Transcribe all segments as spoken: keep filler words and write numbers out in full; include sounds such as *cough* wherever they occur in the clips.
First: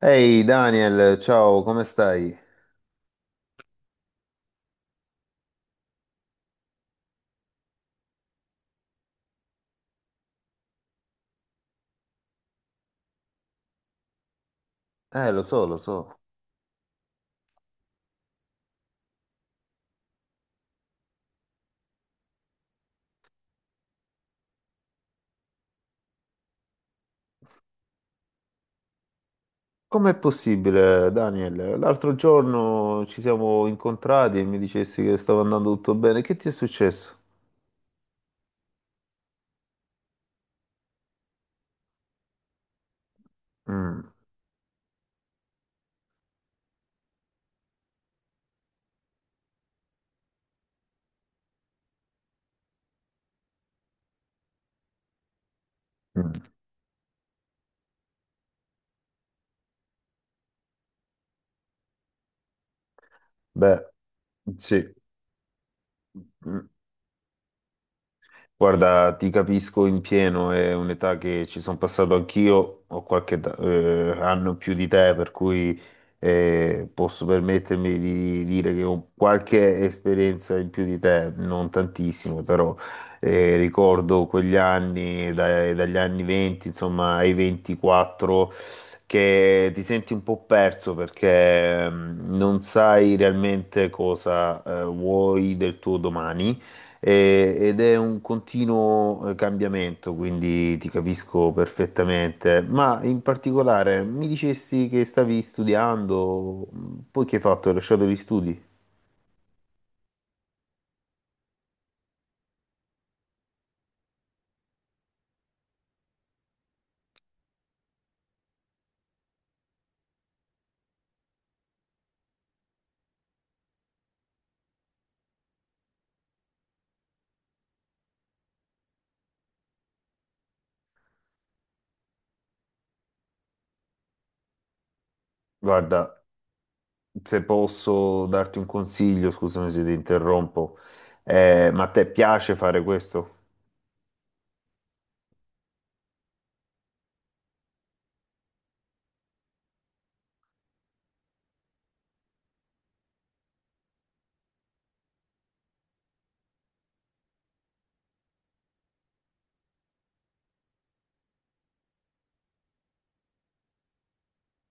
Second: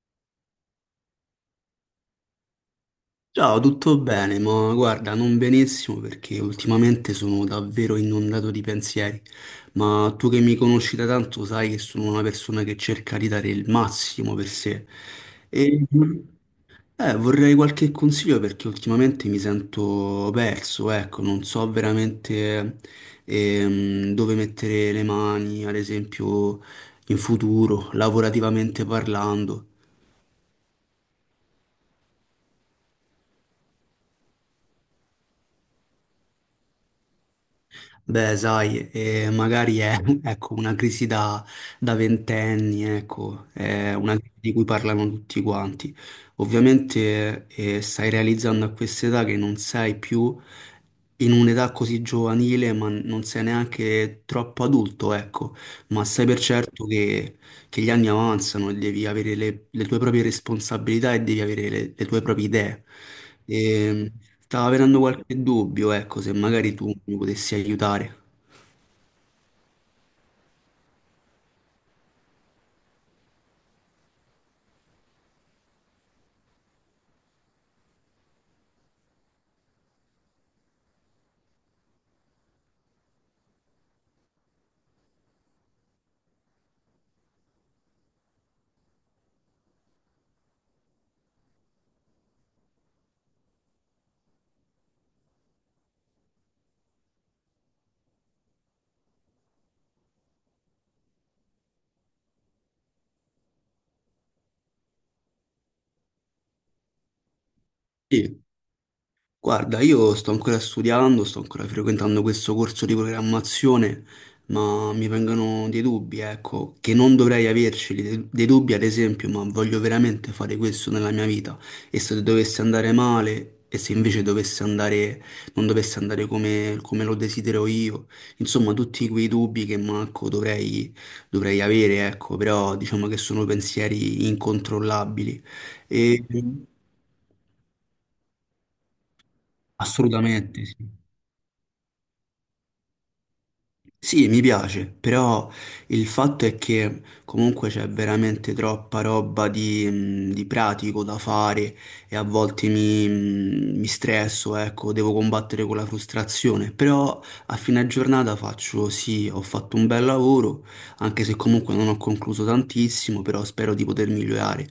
Ehi Daniel, ciao, come stai? Ciao, tutto bene, ma guarda, non benissimo perché ultimamente sono davvero inondato di pensieri, ma tu che mi conosci da tanto sai che sono una persona che cerca di dare il massimo per sé Eh, lo so, lo e so. eh, vorrei qualche consiglio perché ultimamente mi sento perso, ecco, non so veramente ehm, dove mettere le mani, ad esempio in futuro, lavorativamente parlando. Com'è possibile, Daniel? L'altro giorno ci siamo incontrati e mi dicesti che stava andando tutto bene. Che ti è successo? Beh, sai, eh, magari è *laughs* ecco, una crisi da, da ventenni, ecco, è Mm, una crisi di cui parlano tutti quanti. Ovviamente eh, stai realizzando a questa età che non sei più in un'età così giovanile, ma non sei neanche troppo adulto, ecco, ma sai per mm, certo che che gli anni avanzano e devi avere le, le tue proprie responsabilità e devi avere le, le tue proprie idee. beh, E stavo sì. avendo qualche dubbio, ecco, se magari tu mi potessi aiutare. Guarda, ti capisco in pieno, è un'età che ci sono passato anch'io, ho qualche età- eh, anno in più di te, per cui eh, posso permettermi di dire che ho qualche esperienza in più di te, non tantissimo, però eh, ricordo quegli anni, dai- dagli anni venti, insomma, ai ventiquattro, che ti senti un po' perso perché mm, non sai realmente cosa eh, vuoi del tuo domani e- ed è un continuo eh, cambiamento, quindi ti capisco perfettamente. Ma in particolare mi dicesti che stavi studiando, poi che hai fatto? Hai lasciato gli Sì. studi? Guarda, io sto ancora studiando, sto ancora frequentando questo corso di programmazione, ma mi vengono dei dubbi, ecco, che non dovrei averceli, de- dei dubbi ad esempio, ma voglio veramente fare questo nella mia vita e se dovesse andare male e se invece dovesse andare, non dovesse andare come, come lo desidero io, insomma tutti quei dubbi che manco dovrei, dovrei avere, ecco, però diciamo che sono pensieri incontrollabili Guarda, e se posso darti un consiglio, scusami se ti assolutamente interrompo, sì. eh, ma a te piace fare questo? Sì, mi piace, però il fatto è che comunque c'è veramente troppa roba di, mh, di pratico da fare e a volte mi, mh, mi stresso, ecco, devo combattere con la frustrazione, però a fine giornata faccio sì, ho fatto un bel lavoro, anche se comunque non ho concluso tantissimo, però spero di poter migliorare.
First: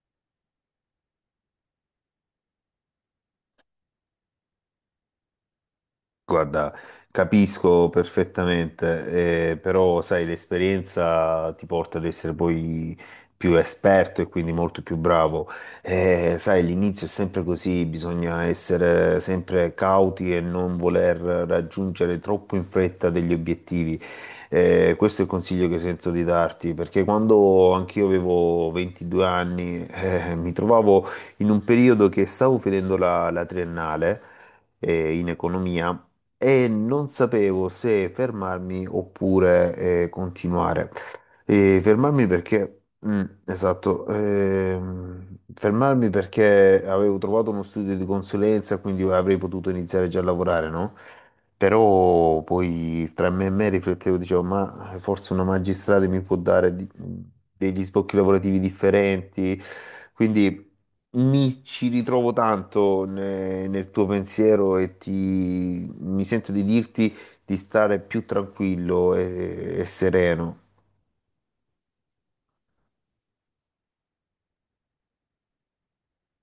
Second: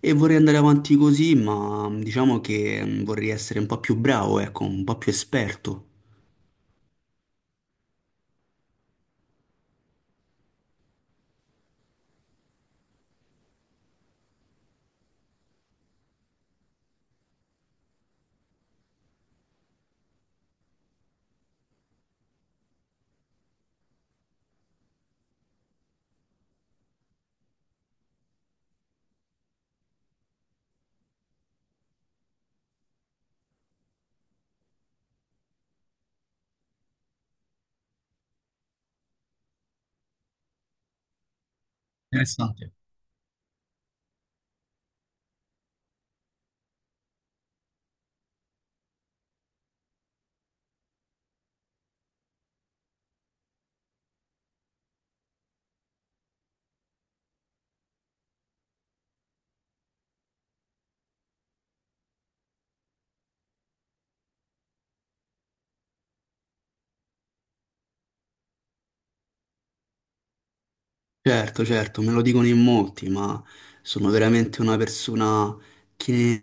E vorrei andare avanti così, ma mh, diciamo che mh, vorrei essere un po' più bravo, ecco, un po' più esperto. Guarda, capisco perfettamente, eh, però sai, l'esperienza ti porta ad essere poi più esperto e quindi molto più bravo. Eh, sai, l'inizio è sempre così, bisogna essere sempre cauti e non voler raggiungere troppo in fretta degli obiettivi. Eh, questo è il consiglio che sento di darti, perché quando anch'io avevo ventidue anni, eh, mi trovavo in un periodo che stavo finendo la la triennale eh, in economia, e non sapevo se fermarmi oppure eh, continuare. E fermarmi Interessante. perché, mm, esatto, ehm, fermarmi perché avevo trovato uno studio di consulenza, quindi avrei potuto iniziare già a lavorare, no? Però poi tra me e me riflettevo, dicevo, ma forse una magistrale mi può dare di- degli sbocchi lavorativi differenti. Quindi mi ci ritrovo tanto ne- nel tuo pensiero e ti, mi sento di dirti di stare più tranquillo e, e sereno. Certo, certo, me lo dicono in molti, ma sono veramente una persona che,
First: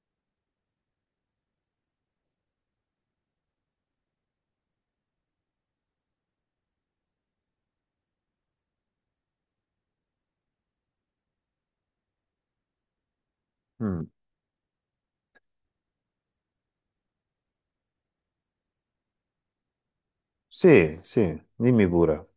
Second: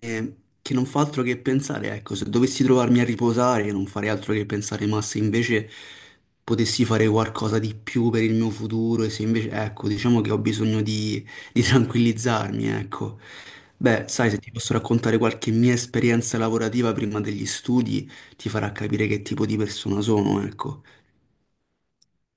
che non fa altro che pensare. Ecco, se dovessi trovarmi a riposare, non farei altro che pensare, ma se invece potessi fare qualcosa di più per il mio futuro, e se invece, ecco, diciamo che ho bisogno di, di tranquillizzarmi, ecco. Beh, Mm. sai, se ti posso raccontare qualche mia esperienza lavorativa prima degli studi, ti farà capire che tipo di persona sono, ecco. Sì, sì, dimmi pure.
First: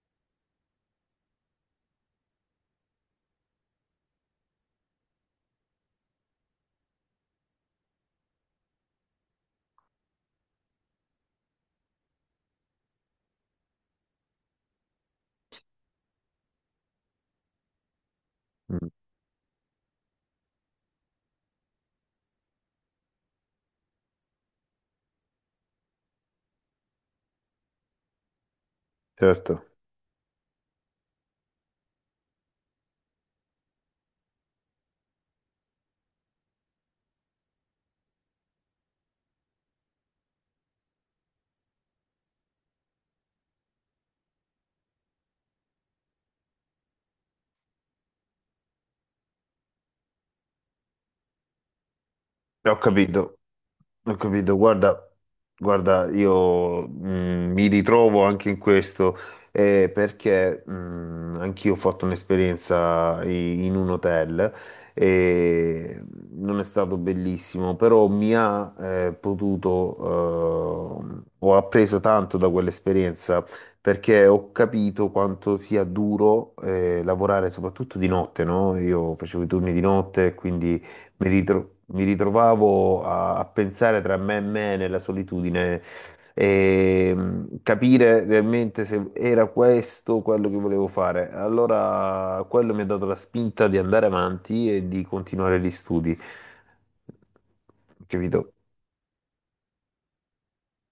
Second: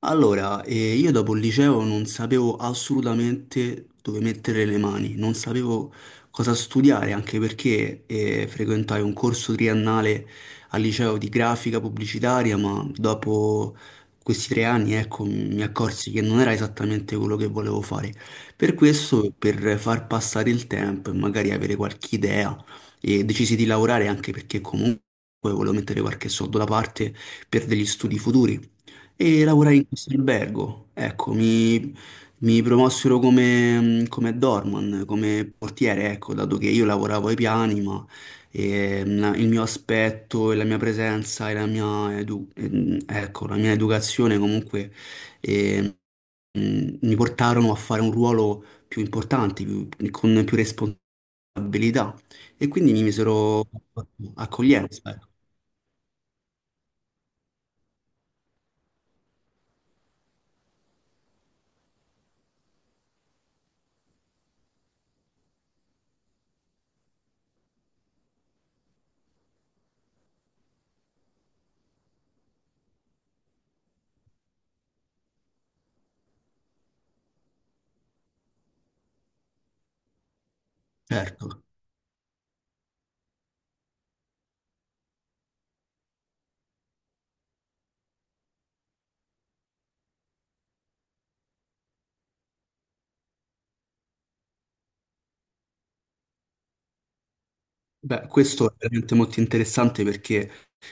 Allora, eh, io dopo il liceo non sapevo assolutamente dove mettere le mani, non sapevo cosa studiare, anche perché eh, frequentai un corso triennale al liceo di grafica pubblicitaria, ma dopo questi tre anni, ecco, mi accorsi che non era esattamente quello che volevo fare. Per Mm, questo, per far passare il tempo e magari avere qualche idea, eh, decisi di lavorare anche perché comunque volevo mettere qualche soldo da parte per degli studi futuri e certo, lavorai in questo albergo. Ecco, mi, mi promossero come, come doorman, come portiere, ecco, dato che io lavoravo ai piani, ma eh, la- il mio aspetto e la mia presenza e la mia, edu- ehm, ecco, la mia educazione comunque eh, mh, mi portarono a fare un ruolo più importante, più- con più responsabilità. E ho quindi mi capito. misero Ho capito, guarda, accoglienza, ecco, guarda, io mh, mi ritrovo anche in questo eh, perché mh, anch'io ho fatto un'esperienza i- in un hotel e non è stato bellissimo, però mi ha eh, potuto, eh, ho appreso tanto da quell'esperienza perché ho capito quanto sia duro eh, lavorare soprattutto di notte, no? Io facevo i turni di notte, quindi mi certo. ritro- mi ritrovavo a, a pensare tra me e me nella solitudine e mh, capire realmente se era questo quello che volevo fare. Allora, quello mi ha dato la spinta di andare avanti e di continuare gli studi. Beh, Capito? questo è veramente molto interessante perché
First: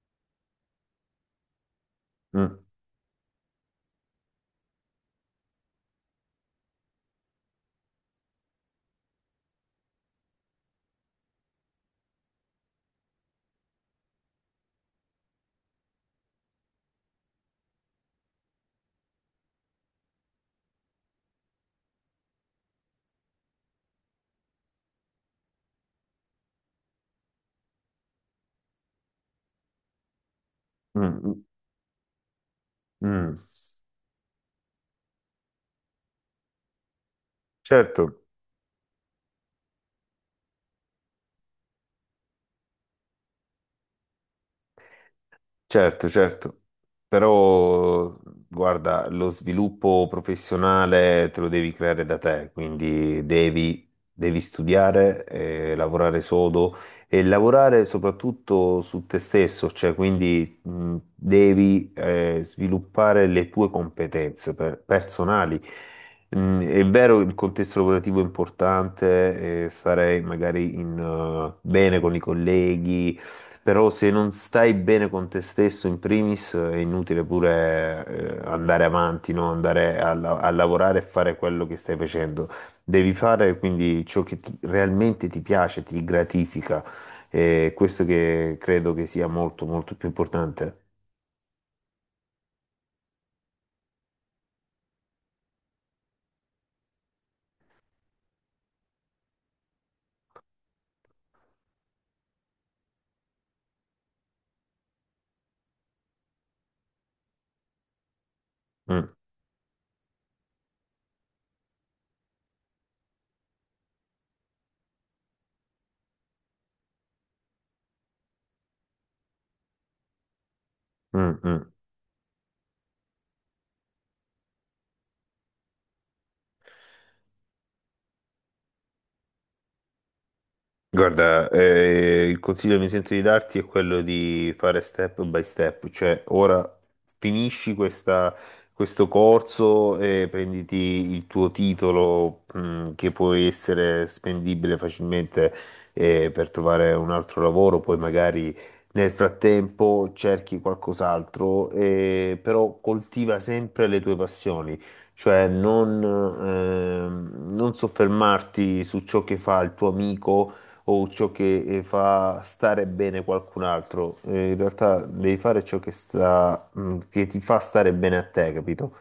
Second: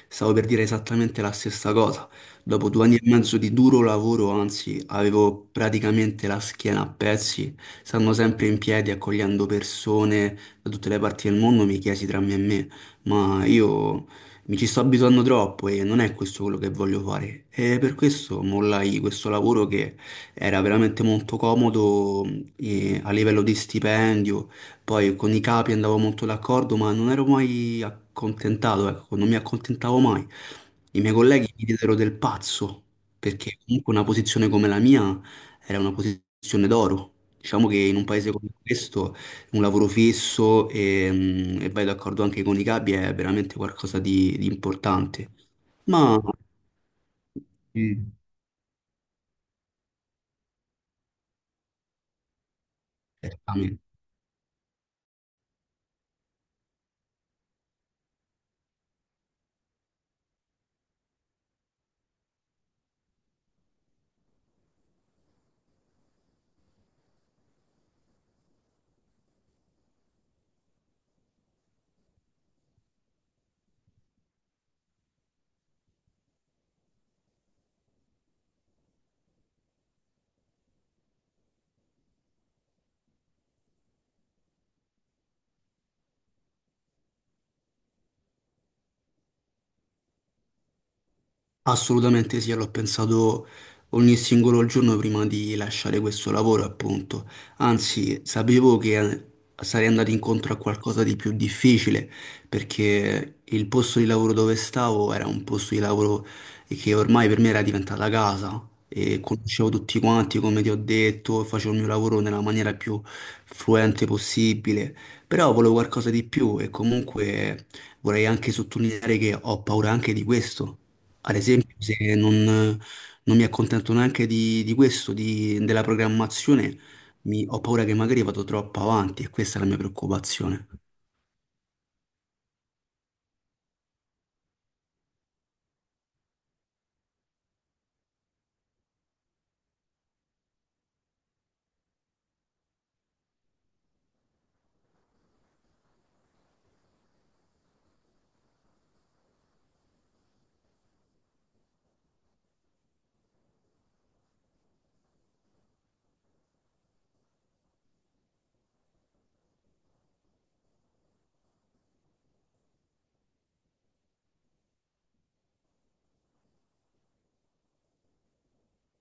stavo per dire esattamente la stessa cosa. Mm, Dopo due anni e mezzo di duro lavoro, anzi, avevo praticamente la schiena a pezzi, stando sempre in piedi, accogliendo persone da tutte le parti del mondo, mi chiesi tra me e me, ma io mi ci sto abituando troppo e non è questo quello che voglio fare. E per questo mollai questo lavoro che era veramente molto comodo eh, a livello di stipendio, poi con i capi andavo molto d'accordo, ma non ero mai accontentato, ecco, non mi accontentavo mai. I miei mm, colleghi mi diedero del pazzo, mm, mm. perché comunque una posizione come la mia era una posizione d'oro. Diciamo che in un Certo. paese come questo un lavoro fisso e, mm, e vai d'accordo anche con i capi è veramente qualcosa di, di importante. Certo, Ma... certo, Mm. però guarda, lo sviluppo professionale te lo devi creare da te, quindi Certamente. devi, devi studiare, eh, lavorare sodo e lavorare soprattutto su te stesso, cioè quindi mh, devi eh, sviluppare le tue competenze per- personali. Mm, è vero, il contesto lavorativo è importante, eh, stare magari in, eh, bene con i colleghi però se non stai bene con te stesso in primis è inutile pure eh, andare avanti, no? Andare a, la- a lavorare e fare quello che stai facendo. Devi fare quindi ciò che ti- realmente ti piace, ti gratifica. E questo che credo che sia molto molto più importante. Assolutamente sì, l'ho pensato ogni singolo giorno prima di lasciare questo lavoro, appunto. Anzi, sapevo che eh, sarei andato incontro a qualcosa di più difficile, perché il posto di lavoro dove stavo era un posto di lavoro che ormai per me era diventata casa Mm, e conoscevo tutti quanti, come ti ho detto, facevo il mio lavoro nella maniera più fluente possibile, però volevo qualcosa di più e comunque vorrei anche sottolineare che ho paura anche di questo, ad mm, mm. esempio, se non, non mi accontento neanche di, di questo, di- della programmazione, mi- ho paura che magari vado troppo avanti e questa è la mia preoccupazione. Guarda, eh, il consiglio che mi sento di darti è quello di fare step by step, cioè ora finisci questa- questo corso e prenditi il tuo titolo, mh, che può essere spendibile facilmente, eh, per trovare un altro lavoro, poi magari nel frattempo cerchi qualcos'altro, eh, però coltiva sempre le tue passioni. Cioè non, ehm, non soffermarti su ciò che fa il tuo amico, o ciò che eh, fa stare bene qualcun altro. Eh, in realtà devi fare ciò che sta, mm, che ti fa stare bene a te, capito?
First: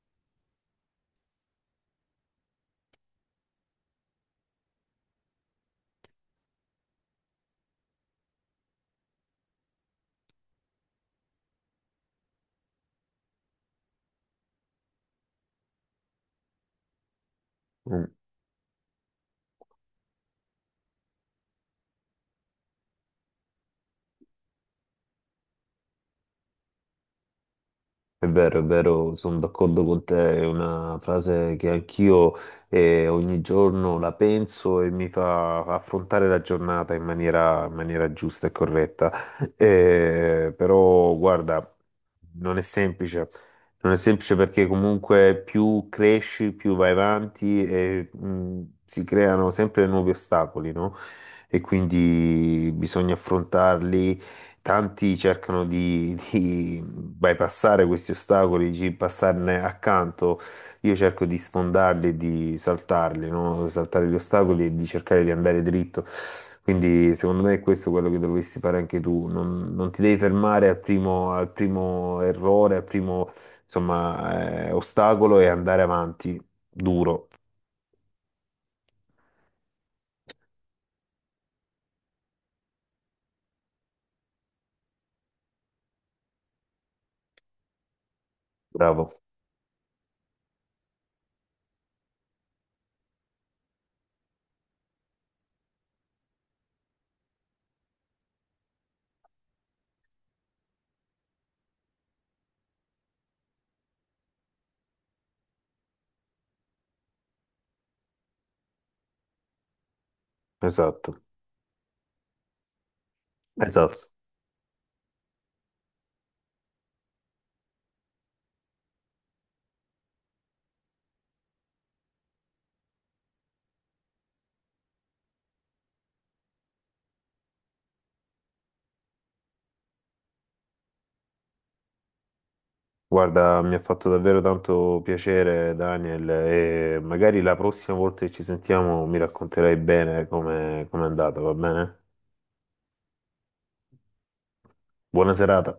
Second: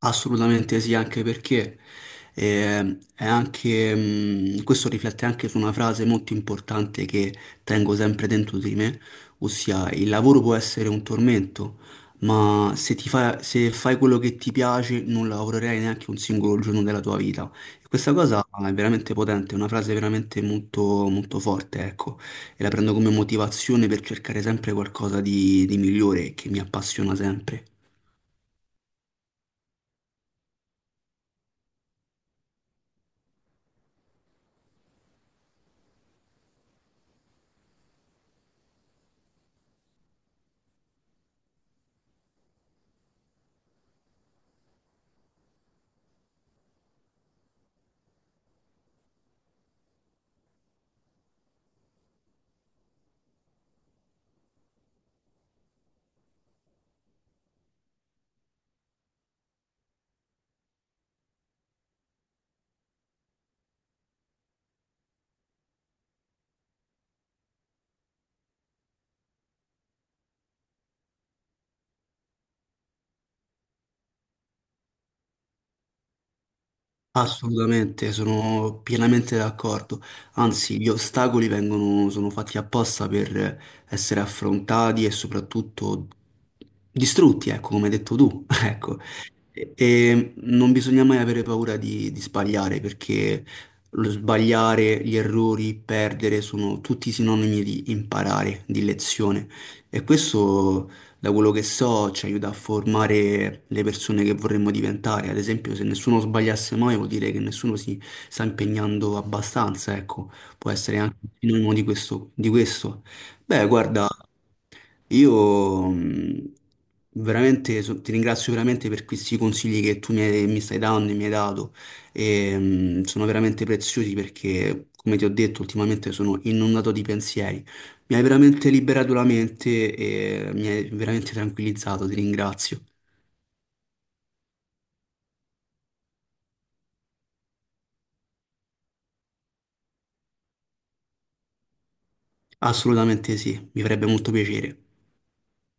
Assolutamente sì, anche perché eh, è anche, mh, questo riflette anche su una frase molto importante che tengo sempre dentro di me, ossia il lavoro può essere un tormento, ma se ti fa- se fai quello che ti piace non lavorerai neanche un singolo giorno della tua vita. E Mm. questa cosa è veramente potente, è una frase veramente molto, molto forte, ecco, e la prendo come motivazione per cercare sempre qualcosa di, di migliore che mi appassiona sempre. È vero, è vero, sono d'accordo con te, è una frase che anch'io eh, ogni giorno la penso e mi fa affrontare la giornata in maniera, in maniera giusta e corretta. Eh, però, guarda, non è semplice, non è semplice perché comunque più cresci, più vai avanti e mh, si creano sempre nuovi ostacoli, no? E quindi bisogna affrontarli. Tanti cercano di, di bypassare questi ostacoli, di passarne accanto. Io cerco di sfondarli, e di saltarli, no? Saltare gli ostacoli e di cercare di andare dritto. Quindi, secondo me, è questo quello che dovresti fare anche tu. Non, non ti devi fermare al primo, al primo errore, al primo, insomma, eh, ostacolo e andare avanti duro. Assolutamente, sono pienamente d'accordo. Anzi, gli ostacoli vengono, sono fatti apposta per essere affrontati e soprattutto distrutti, ecco, come hai detto tu. *laughs* Ecco, Bravo, e, e non bisogna mai avere paura di, di sbagliare, perché lo sbagliare, gli errori, perdere sono tutti sinonimi di imparare, di lezione. E questo, da quello che so, ci aiuta a formare le persone che vorremmo diventare. Ad esempio, se nessuno sbagliasse mai, vuol dire che nessuno si sta impegnando abbastanza, ecco, può essere anche esatto, un sinonimo di questo, di questo. Beh, guarda, esatto. io mh, veramente so- ti ringrazio veramente per questi consigli che tu mi, hai- mi stai dando e mi hai dato. E, mh, sono veramente preziosi perché, come ti ho detto, ultimamente sono inondato di pensieri. Mi hai veramente liberato la mente e mi hai veramente tranquillizzato, ti ringrazio. Guarda, mi ha fatto davvero tanto piacere, Daniel, e magari la prossima volta che ci sentiamo mi racconterai bene come come è andata, va bene? Assolutamente sì, mi farebbe molto piacere. Buona serata.